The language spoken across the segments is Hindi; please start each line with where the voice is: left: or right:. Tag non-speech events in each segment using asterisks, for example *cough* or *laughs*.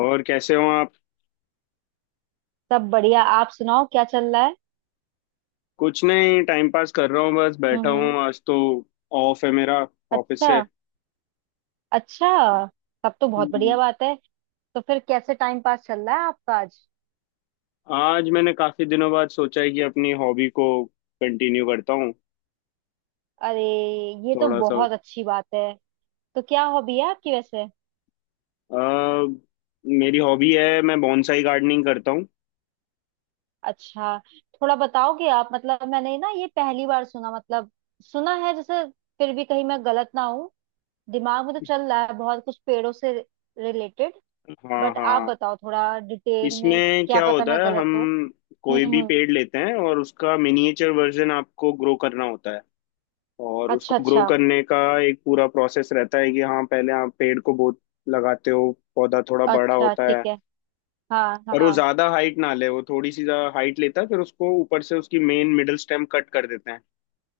left: और कैसे हो आप?
right: सब बढ़िया। आप सुनाओ क्या चल रहा है।
left: कुछ नहीं, टाइम पास कर रहा हूँ बस बैठा
right: हम्म।
left: हूँ आज तो। ऑफ है मेरा ऑफिस
right: अच्छा
left: से।
right: अच्छा। तब तो बहुत बढ़िया
left: हम्म।
right: बात है। तो फिर कैसे टाइम पास चल रहा है आपका आज।
left: आज मैंने काफी दिनों बाद सोचा है कि अपनी हॉबी को कंटिन्यू करता हूँ
right: अरे, ये तो
left: थोड़ा सा।
right: बहुत अच्छी बात है। तो क्या हॉबी है आपकी वैसे।
left: अ, मेरी हॉबी है, मैं बॉन्साई गार्डनिंग करता हूँ।
right: अच्छा, थोड़ा बताओगे आप। मतलब मैंने ना ये पहली बार सुना, मतलब सुना है जैसे, फिर भी कहीं मैं गलत ना हूँ। दिमाग में तो चल रहा है बहुत कुछ पेड़ों से रिलेटेड,
left: हाँ,
right: बट
left: हाँ।
right: आप बताओ थोड़ा डिटेल में।
left: इसमें
right: क्या
left: क्या
right: पता
left: होता
right: मैं
left: है,
right: गलत
left: हम
right: हूँ।
left: कोई भी
right: हम्म।
left: पेड़ लेते हैं और उसका मिनिएचर वर्जन आपको ग्रो करना होता है। और
right: अच्छा
left: उसको ग्रो
right: अच्छा।
left: करने का एक पूरा प्रोसेस रहता है कि हाँ, पहले आप पेड़ को बहुत लगाते हो, पौधा थोड़ा बड़ा
right: अच्छा
left: होता
right: ठीक
left: है।
right: है। हाँ
left: और वो
right: हाँ।
left: ज्यादा हाइट ना ले, वो थोड़ी सी हाइट लेता है, फिर उसको ऊपर से उसकी मेन मिडिल स्टेम कट कर देते हैं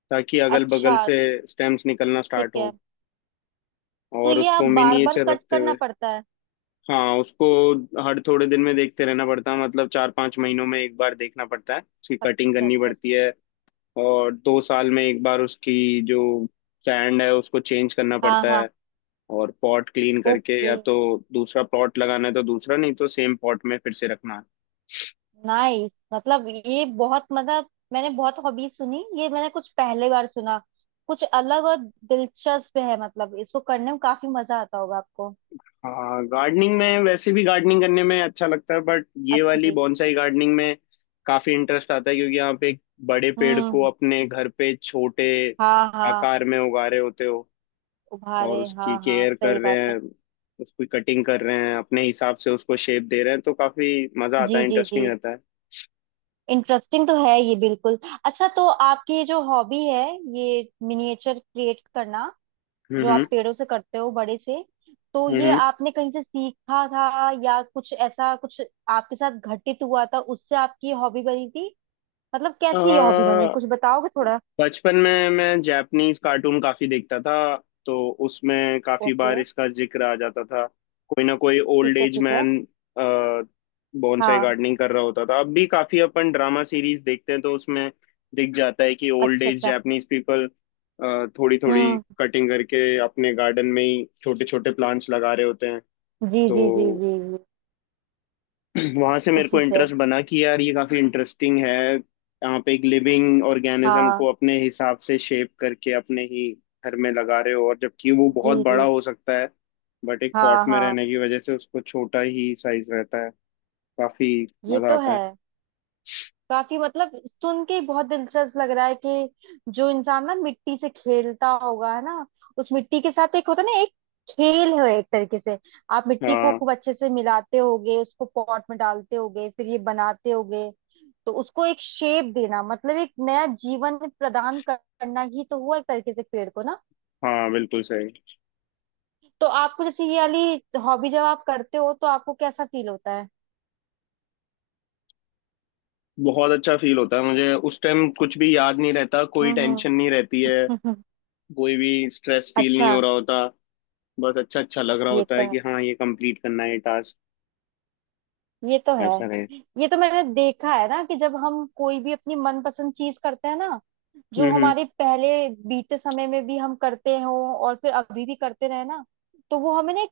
left: ताकि अगल
right: अच्छा।
left: बगल से स्टेम्स निकलना
right: ठीक
left: स्टार्ट हो।
right: है। तो
left: और
right: ये आप
left: उसको
right: बार बार
left: मिनिएचर
right: कट
left: रखते
right: करना
left: हुए,
right: पड़ता है।
left: हाँ, उसको हर थोड़े दिन में देखते रहना पड़ता है, मतलब 4-5 महीनों में एक बार देखना पड़ता है, उसकी कटिंग
right: अच्छा
left: करनी
right: अच्छा
left: पड़ती
right: अच्छा।
left: है। और 2 साल में एक बार उसकी जो सैंड है उसको चेंज करना
right: हाँ
left: पड़ता
right: हाँ।
left: है। और पॉट क्लीन करके
right: ओके।
left: या तो दूसरा पॉट लगाना है तो दूसरा, नहीं तो सेम पॉट में फिर से रखना है।
right: नाइस। मतलब ये बहुत, मतलब मैंने बहुत हॉबी सुनी, ये मैंने कुछ पहले बार सुना, कुछ अलग और दिलचस्प है। मतलब इसको करने में काफी मजा आता होगा आपको।
left: हाँ, गार्डनिंग में वैसे भी गार्डनिंग करने में अच्छा लगता है, बट ये
right: अच्छा
left: वाली
right: जी।
left: बॉन्साई गार्डनिंग में काफी इंटरेस्ट आता है, क्योंकि आप एक बड़े पेड़ को
right: हम्म।
left: अपने घर पे छोटे
right: हाँ हाँ।
left: आकार में उगा रहे होते हो। और
right: उभारे, हाँ
left: उसकी
right: हाँ,
left: केयर कर
right: सही
left: रहे
right: बात है।
left: हैं, उसकी कटिंग कर रहे हैं, अपने हिसाब से उसको शेप दे रहे हैं, तो काफी मजा आता है,
right: जी जी जी।
left: इंटरेस्टिंग रहता है।
right: इंटरेस्टिंग तो है ये बिल्कुल। अच्छा, तो आपकी ये जो हॉबी है, ये मिनिएचर क्रिएट करना, जो आप
left: हम्म,
right: पेड़ों से करते हो बड़े से, तो ये
left: हम्म,
right: आपने कहीं से सीखा था, या कुछ ऐसा कुछ आपके साथ घटित हुआ था उससे आपकी हॉबी बनी थी। मतलब कैसे ये हॉबी बनी,
left: हम्म।
right: कुछ बताओगे थोड़ा।
left: बचपन में मैं जापानीज कार्टून काफी देखता था, तो उसमें काफी
right: ओके।
left: बार इसका जिक्र आ जाता था। कोई ना कोई ओल्ड
right: ठीक है
left: एज
right: ठीक है।
left: मैन बोनसाई
right: हाँ।
left: गार्डनिंग कर रहा होता था, अब भी काफी अपन ड्रामा सीरीज देखते हैं तो उसमें दिख जाता है कि ओल्ड
right: अच्छा
left: एज
right: अच्छा।
left: जापानीज पीपल थोड़ी थोड़ी
right: हम्म।
left: कटिंग करके अपने गार्डन में ही छोटे छोटे प्लांट्स लगा रहे होते हैं।
right: जी
left: तो
right: जी जी जी जी।
left: *clears throat* वहां से मेरे
right: उसी
left: को
right: से।
left: इंटरेस्ट बना कि यार ये काफी इंटरेस्टिंग है। आप एक लिविंग ऑर्गेनिज्म को
right: हाँ।
left: अपने हिसाब से शेप करके अपने ही घर में लगा रहे हो, और जबकि वो
right: जी
left: बहुत बड़ा
right: जी।
left: हो सकता है, बट एक
right: हाँ
left: पॉट में
right: हाँ।
left: रहने की वजह से उसको छोटा ही साइज रहता है, काफी
right: ये
left: मजा
right: तो
left: आता है।
right: है। काफी, मतलब सुन के ही बहुत दिलचस्प लग रहा है कि जो इंसान ना मिट्टी से खेलता होगा है ना, उस मिट्टी के साथ एक होता है ना, एक खेल है एक तरीके से। आप मिट्टी को
left: हाँ,
right: खूब अच्छे से मिलाते होगे, उसको पॉट में डालते होगे, फिर ये बनाते होगे। तो उसको एक शेप देना, मतलब एक नया जीवन प्रदान करना ही तो हुआ एक तरीके से पेड़ को ना।
left: हाँ, बिल्कुल सही।
right: तो आपको जैसे ये वाली हॉबी जब आप करते हो तो आपको कैसा फील होता है।
left: बहुत अच्छा फील होता है, मुझे उस टाइम कुछ भी याद नहीं रहता, कोई
right: हम्म
left: टेंशन नहीं रहती है,
right: हम्म।
left: कोई भी स्ट्रेस
right: *laughs*
left: फील नहीं
right: अच्छा।
left: हो रहा होता, बस अच्छा अच्छा लग रहा
right: ये
left: होता
right: तो
left: है कि
right: है।
left: हाँ, ये कंप्लीट करना है टास्क
right: ये तो है।
left: ऐसा रहे।
right: ये तो मैंने देखा है ना कि जब हम कोई भी अपनी मनपसंद चीज करते हैं ना,
left: हम्म,
right: जो
left: हम्म।
right: हमारे पहले बीते समय में भी हम करते हो, और फिर अभी भी करते रहे ना, तो वो हमें ना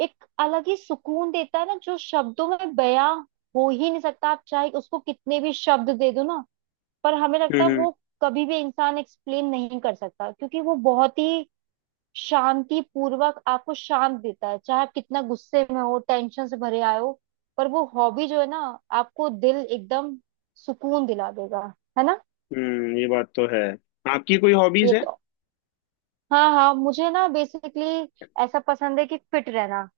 right: एक अलग ही सुकून देता है ना, जो शब्दों में बयां हो ही नहीं सकता। आप चाहे उसको कितने भी शब्द दे दो ना, पर हमें लगता
left: हम्म,
right: है
left: हम्म,
right: वो कभी भी इंसान एक्सप्लेन नहीं कर सकता क्योंकि वो बहुत ही शांति पूर्वक आपको शांत देता है। चाहे आप कितना गुस्से में हो, टेंशन से भरे आए हो, पर वो हॉबी जो है ना, आपको दिल एकदम सुकून दिला देगा, है ना।
left: ये बात तो है। आपकी कोई हॉबीज
right: ये
left: है?
right: तो। हाँ हाँ, मुझे ना बेसिकली ऐसा पसंद है कि फिट रहना।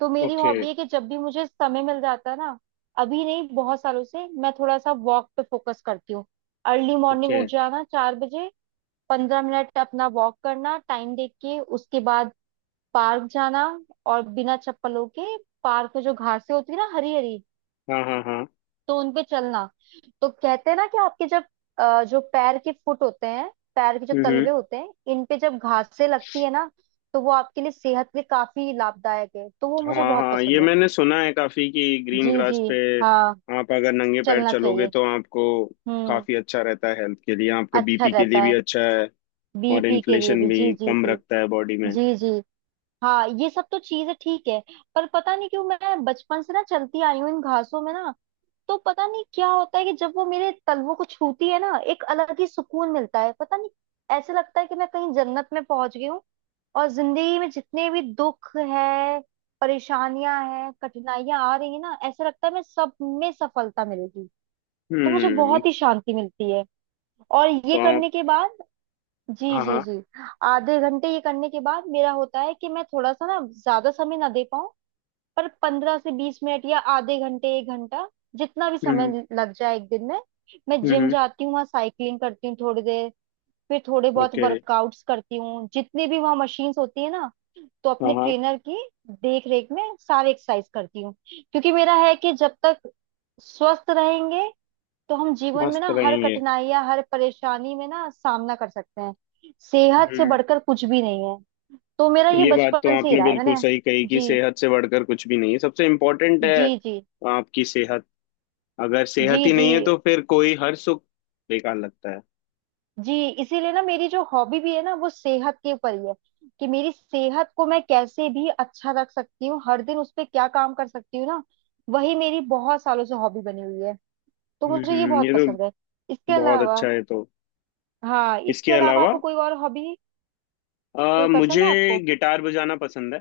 right: तो मेरी
left: ओके।
right: हॉबी है कि जब भी मुझे समय मिल जाता है ना, अभी नहीं, बहुत सालों से मैं थोड़ा सा वॉक पे फोकस करती हूँ। Early morning
left: okay.
right: उठ जाना 4 बजे, 15 मिनट अपना वॉक करना, टाइम देख के। उसके बाद पार्क जाना, और बिना चप्पलों के पार्क में जो घासें होती है ना, हरी हरी,
left: हाँ, हाँ, हाँ।
right: तो उनपे चलना। तो कहते हैं ना कि आपके जब जो पैर के फुट होते हैं, पैर के जो
left: हम्म।
right: तलवे होते हैं, इन पे जब घासें लगती है ना, तो वो आपके लिए सेहत के लिए काफी लाभदायक है। तो वो मुझे
left: हाँ,
right: बहुत
left: हाँ। ये
right: पसंद है।
left: मैंने सुना है काफी कि ग्रीन
right: जी जी।
left: ग्रास पे
right: हाँ।
left: आप अगर नंगे पैर
right: चलना
left: चलोगे
right: चाहिए।
left: तो आपको
right: हम्म।
left: काफी अच्छा रहता है हेल्थ के लिए, आपका
right: अच्छा
left: बीपी के लिए
right: रहता
left: भी
right: है।
left: अच्छा है। और
right: बीपी के लिए
left: इन्फ्लेशन
right: भी,
left: भी
right: जी जी
left: कम
right: जी।
left: रखता है बॉडी में।
right: जी जी। हाँ ये सब तो चीजें ठीक है। पर पता नहीं क्यों मैं बचपन से ना चलती आई हूँ इन घासों में ना, तो पता नहीं क्या होता है कि जब वो मेरे तलवों को छूती है ना, एक अलग ही सुकून मिलता है। पता नहीं, ऐसे लगता है कि मैं कहीं जन्नत में पहुंच गई हूँ। और जिंदगी में जितने भी दुख है, परेशानियां हैं, कठिनाइयां आ रही है ना, ऐसा लगता है मैं सब में सफलता मिलेगी। तो मुझे
left: हम्म।
right: बहुत ही शांति मिलती है, और ये
left: तो आप।
right: करने के बाद। जी
left: हाँ,
right: जी
left: हाँ।
right: जी। आधे घंटे ये करने के बाद मेरा होता है कि मैं थोड़ा सा ना ज्यादा समय ना दे पाऊं, पर 15 से 20 मिनट या आधे घंटे एक घंटा, जितना भी
left: हम्म,
right: समय लग जाए एक दिन में, मैं जिम
left: हम्म।
right: जाती हूँ। वहाँ साइकिलिंग करती हूँ थोड़ी देर, फिर थोड़े बहुत
left: ओके।
right: वर्कआउट्स करती हूँ, जितने भी वहाँ मशीन्स होती है ना, तो
left: हाँ,
right: अपने
left: हाँ।
right: ट्रेनर की देख रेख में सारे एक्सरसाइज करती हूँ। क्योंकि मेरा है कि जब तक स्वस्थ रहेंगे, तो हम जीवन में
left: मस्त
right: ना हर
left: रहेंगे।
right: कठिनाई या हर परेशानी में ना सामना कर सकते हैं। सेहत से
left: हम्म,
right: बढ़कर कुछ भी नहीं है। तो मेरा ये
left: ये बात तो
right: बचपन से ही
left: आपने
right: रहा है
left: बिल्कुल
right: मैंने।
left: सही कही कि
right: जी।
left: सेहत से बढ़कर कुछ भी नहीं है, सबसे इम्पोर्टेंट है
right: जी जी।
left: आपकी सेहत। अगर
right: जी
left: सेहत ही
right: जी
left: नहीं है तो फिर कोई हर सुख बेकार लगता है।
right: जी। इसीलिए ना मेरी जो हॉबी भी है ना, वो सेहत के ऊपर ही है। कि मेरी सेहत को मैं कैसे भी अच्छा रख सकती हूँ, हर दिन उस पे क्या काम कर सकती हूँ ना, वही मेरी बहुत सालों से हॉबी बनी हुई है। तो
left: हम्म,
right: मुझे ये बहुत
left: ये
right: पसंद है।
left: तो
right: इसके
left: बहुत
right: अलावा,
left: अच्छा है, तो।
right: हाँ
left: इसके
right: इसके अलावा
left: अलावा
right: आपको कोई और हॉबी कोई पसंद
left: मुझे
right: है आपको।
left: गिटार बजाना पसंद है।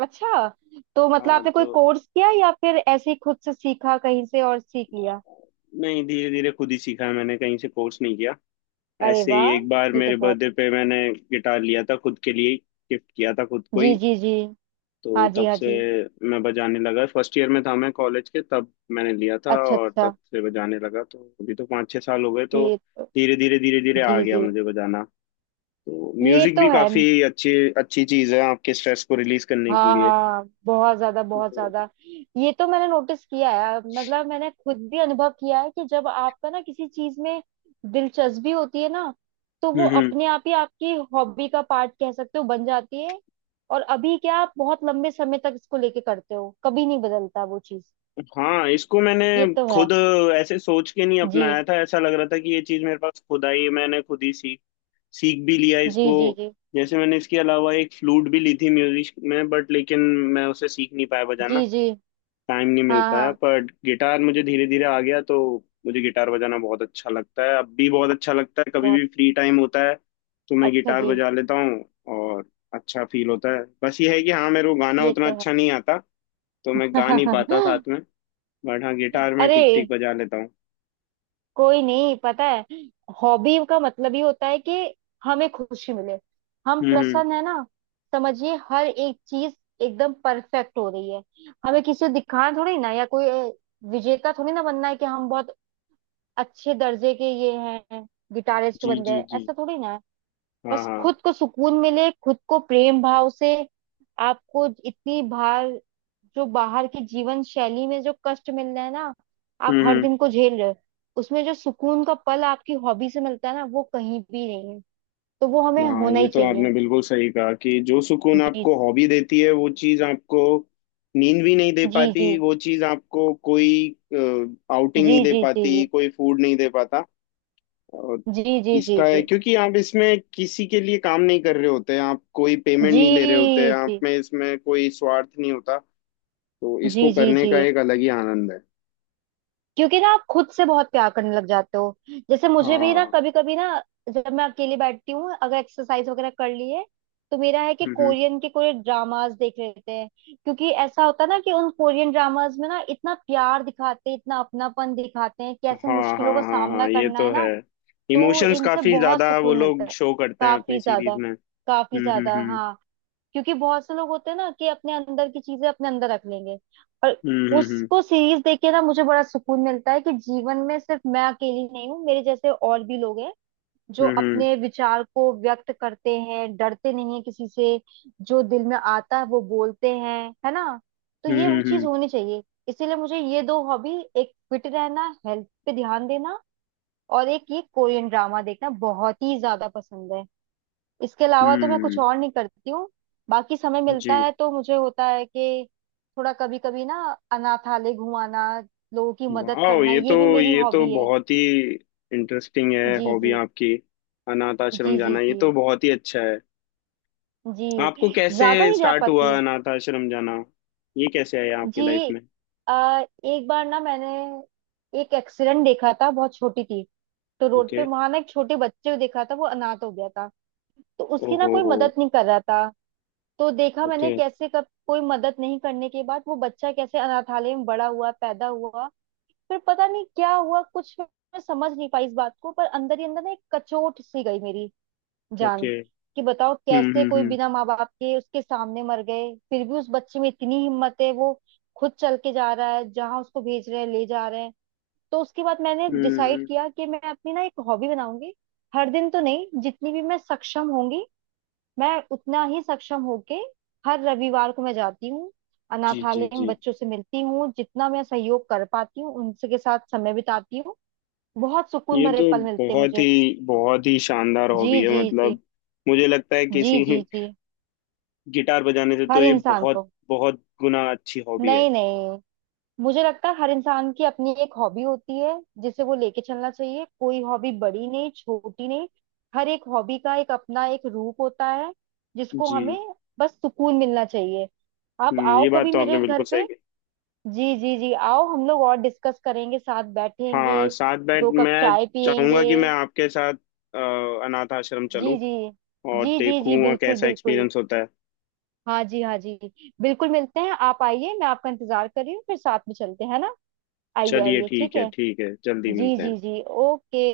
right: अच्छा, तो मतलब
left: हाँ,
right: आपने कोई
left: तो
right: कोर्स किया या फिर ऐसे ही खुद से सीखा, कहीं से और सीख लिया।
left: अ, नहीं, धीरे धीरे खुद ही सीखा है मैंने, कहीं से कोर्स नहीं किया।
right: अरे
left: ऐसे ही
right: वाह,
left: एक बार
right: ये तो
left: मेरे
right: बहुत।
left: बर्थडे पे मैंने गिटार लिया था खुद के लिए, गिफ्ट किया था खुद को
right: जी
left: ही।
right: जी जी।
left: तो
right: हाँ जी
left: तब
right: हाँ
left: से
right: जी।
left: मैं बजाने लगा, फर्स्ट ईयर में था मैं कॉलेज के, तब मैंने लिया था
right: अच्छा
left: और
right: अच्छा।
left: तब से बजाने लगा, तो अभी तो 5-6 साल हो गए तो।
right: जी।
left: धीरे धीरे धीरे धीरे आ
right: जी
left: गया
right: जी।
left: मुझे बजाना। तो
right: ये
left: म्यूजिक
right: तो
left: भी
right: है।
left: काफी अच्छी अच्छी चीज है आपके स्ट्रेस को रिलीज करने के
right: हाँ
left: लिए,
right: हाँ, बहुत ज्यादा, बहुत
left: तो।
right: ज्यादा। ये तो मैंने नोटिस किया है, मतलब मैंने खुद भी अनुभव किया है कि जब आपका ना किसी चीज में दिलचस्पी होती है ना, तो वो
left: हम्म,
right: अपने आप ही आपकी हॉबी का पार्ट, कह सकते हो, बन जाती है। और अभी क्या आप बहुत लंबे समय तक इसको लेके करते हो, कभी नहीं बदलता वो चीज।
left: हाँ, इसको मैंने
right: ये तो है।
left: खुद ऐसे सोच के नहीं
right: जी।
left: अपनाया था, ऐसा लग रहा था कि ये चीज मेरे पास खुद आई है, मैंने खुद ही सीख सीख भी लिया
right: जी
left: इसको।
right: जी जी।
left: जैसे मैंने इसके अलावा एक फ्लूट भी ली थी म्यूजिक में, बट लेकिन मैं उसे सीख नहीं पाया बजाना,
right: जी जी।
left: टाइम नहीं मिल
right: हाँ
left: पाया,
right: हाँ।
left: पर गिटार मुझे धीरे धीरे आ गया, तो मुझे गिटार बजाना बहुत अच्छा लगता है, अब भी बहुत अच्छा लगता है, कभी
right: बहुत
left: भी फ्री टाइम होता है तो मैं
right: अच्छा।
left: गिटार
right: जी।
left: बजा लेता हूँ। और अच्छा फील होता है, बस ये है कि हाँ, मेरे को गाना
right: ये
left: उतना
right: तो है।
left: अच्छा नहीं आता, तो मैं गा नहीं पाता साथ में। बट हाँ, गिटार
right: *laughs*
left: में
right: अरे,
left: ठीक ठीक बजा लेता हूँ।
right: कोई नहीं, पता है हॉबी का मतलब ही होता है कि हमें खुशी मिले, हम
left: हम्म, हम्म।
right: प्रसन्न है ना। समझिए हर एक चीज एकदम परफेक्ट हो रही है। हमें किसी को दिखाना थोड़ी ना, या कोई विजेता थोड़ी ना बनना है कि हम बहुत अच्छे दर्जे के ये हैं, गिटारिस्ट
left: जी,
right: बन
left: जी,
right: गए,
left: जी।
right: ऐसा थोड़ी ना है।
left: हाँ,
right: बस
left: हाँ।
right: खुद को सुकून मिले, खुद को प्रेम भाव से। आपको इतनी बाहर, जो बाहर की जीवन शैली में जो कष्ट मिल रहा है ना, आप
left: हम्म,
right: हर
left: हम्म।
right: दिन को झेल रहे हो, उसमें जो सुकून का पल आपकी हॉबी से मिलता है ना, वो कहीं भी नहीं है। तो वो हमें
left: हाँ,
right: होना
left: ये
right: ही
left: तो
right: चाहिए।
left: आपने बिल्कुल सही कहा कि जो सुकून
right: जी।
left: आपको हॉबी देती है वो चीज आपको नींद भी नहीं दे
right: जी जी।
left: पाती, वो चीज आपको कोई आउटिंग नहीं
right: जी
left: दे
right: जी जी
left: पाती,
right: जी
left: कोई फूड नहीं दे पाता। और
right: जी जी जी
left: इसका है
right: जी
left: क्योंकि आप इसमें किसी के लिए काम नहीं कर रहे होते, आप कोई पेमेंट
right: जी
left: नहीं ले रहे होते, आप
right: जी
left: में इसमें कोई स्वार्थ नहीं होता। तो इसको
right: जी जी जी
left: करने
right: जी।
left: का एक अलग ही आनंद है।
right: क्योंकि ना आप खुद से बहुत प्यार करने लग जाते हो। जैसे मुझे भी ना,
left: हाँ।
right: कभी कभी ना, जब मैं अकेली बैठती हूँ, अगर एक्सरसाइज वगैरह कर ली है, तो मेरा है कि
left: हम्म।
right: कोरियन के कोई ड्रामास देख लेते हैं। क्योंकि ऐसा होता है ना कि उन कोरियन ड्रामास में ना इतना प्यार दिखाते हैं, इतना अपनापन दिखाते हैं, कैसे
left: हाँ,
right: मुश्किलों
left: हाँ,
right: का
left: हाँ,
right: सामना
left: हाँ, ये
right: करना
left: तो
right: है
left: है।
right: ना। तो
left: इमोशंस
right: इनसे
left: काफी
right: बहुत
left: ज्यादा वो
right: सुकून मिलता
left: लोग
right: है।
left: शो करते हैं अपनी
right: काफी
left: सीरीज
right: ज्यादा।
left: में।
right: काफी
left: हम्म,
right: ज्यादा,
left: हम्म,
right: हाँ। क्योंकि बहुत से लोग होते हैं ना कि अपने अंदर की चीजें अपने अंदर रख लेंगे, और
left: हम्म,
right: उसको सीरीज देख के ना मुझे बड़ा सुकून मिलता है कि जीवन में सिर्फ मैं अकेली नहीं हूँ, मेरे जैसे और भी लोग हैं, जो
left: हम्म, हम्म,
right: अपने विचार को व्यक्त करते हैं, डरते नहीं है किसी से। जो दिल में आता है वो बोलते हैं, है ना। तो ये
left: हम्म,
right: वो चीज होनी चाहिए। इसीलिए मुझे ये दो हॉबी, एक फिट रहना, हेल्थ पे ध्यान देना, और एक ये कोरियन ड्रामा देखना, बहुत ही ज्यादा पसंद है। इसके अलावा तो मैं
left: हम्म,
right: कुछ
left: हम्म,
right: और नहीं करती हूँ। बाकी समय
left: जी।
right: मिलता है तो मुझे होता है कि थोड़ा कभी कभी ना अनाथालय घुमाना, लोगों की मदद
left: वाह,
right: करना,
left: ये तो
right: ये भी मेरी
left: ये तो
right: हॉबी है।
left: बहुत ही इंटरेस्टिंग है
right: जी
left: हॉबी
right: जी।
left: आपकी। अनाथ आश्रम
right: जी जी
left: जाना ये
right: जी
left: तो बहुत ही अच्छा है।
right: जी।
left: आपको कैसे
right: ज्यादा नहीं जा
left: स्टार्ट हुआ
right: पाती।
left: अनाथ आश्रम जाना, ये कैसे आया आपकी
right: जी।
left: लाइफ में?
right: आ, एक बार ना मैंने एक एक्सीडेंट देखा था, बहुत छोटी थी। तो रोड पे
left: ओके।
right: वहां ना एक छोटे बच्चे को देखा था, वो अनाथ हो गया था। तो उसकी ना
left: ओहो
right: कोई
left: हो।
right: मदद नहीं कर रहा था। तो देखा
left: ओके।
right: मैंने कैसे, कब कोई मदद नहीं करने के बाद वो बच्चा कैसे अनाथालय में बड़ा हुआ, पैदा हुआ। फिर पता नहीं क्या हुआ, कुछ मैं समझ नहीं पाई इस बात को, पर अंदर ही अंदर ना एक कचोट सी गई मेरी जान,
left: ओके।
right: कि बताओ
left: हम्म,
right: कैसे कोई
left: हम्म,
right: बिना माँ बाप के, उसके सामने मर गए, फिर भी उस बच्चे में इतनी हिम्मत है, वो खुद चल के जा रहा है जहाँ उसको भेज रहे हैं, ले जा रहे हैं। तो उसके बाद मैंने
left: हम्म,
right: डिसाइड किया कि मैं अपनी ना एक हॉबी बनाऊंगी। हर दिन तो नहीं, जितनी भी मैं सक्षम होंगी, मैं उतना ही सक्षम होके हर रविवार को मैं जाती हूँ,
left: जी, जी,
right: अनाथालय में
left: जी।
right: बच्चों से मिलती हूँ, जितना मैं सहयोग कर पाती हूँ उनसे, के साथ समय बिताती हूँ। बहुत सुकून
left: ये
right: भरे
left: तो
right: पल मिलते हैं
left: बहुत ही
right: मुझे।
left: बहुत ही शानदार
right: जी
left: हॉबी है,
right: जी जी।
left: मतलब मुझे लगता है
right: जी
left: किसी
right: जी जी।
left: गिटार बजाने से तो
right: हर
left: ये
right: इंसान
left: बहुत
right: को।
left: बहुत गुना अच्छी हॉबी है।
right: नहीं नहीं, मुझे लगता है हर इंसान की अपनी एक हॉबी होती है, जिसे वो लेके चलना चाहिए। कोई हॉबी बड़ी नहीं छोटी नहीं, हर एक हॉबी का एक अपना एक रूप होता है, जिसको
left: जी।
right: हमें बस सुकून मिलना चाहिए। आप
left: हम्म,
right: आओ
left: ये बात
right: कभी
left: तो आपने
right: मेरे घर
left: बिल्कुल सही
right: पे।
left: कही।
right: जी जी जी, आओ, हम लोग और डिस्कस करेंगे, साथ
left: हाँ,
right: बैठेंगे,
left: साथ बैठ
right: दो कप
left: मैं
right: चाय
left: चाहूंगा
right: पियेंगे।
left: कि मैं आपके साथ अ, अनाथ आश्रम
right: जी
left: चलूं
right: जी
left: और
right: जी जी जी,
left: देखूं वहाँ
right: बिल्कुल
left: कैसा
right: बिल्कुल।
left: एक्सपीरियंस होता है।
right: हाँ जी हाँ जी। बिल्कुल, मिलते हैं, आप आइए, मैं आपका इंतजार कर रही हूँ, फिर साथ में चलते हैं ना। आइए
left: चलिए,
right: आइए, ठीक
left: ठीक है,
right: है।
left: ठीक है, जल्दी
right: जी
left: मिलते
right: जी
left: हैं।
right: जी। ओके।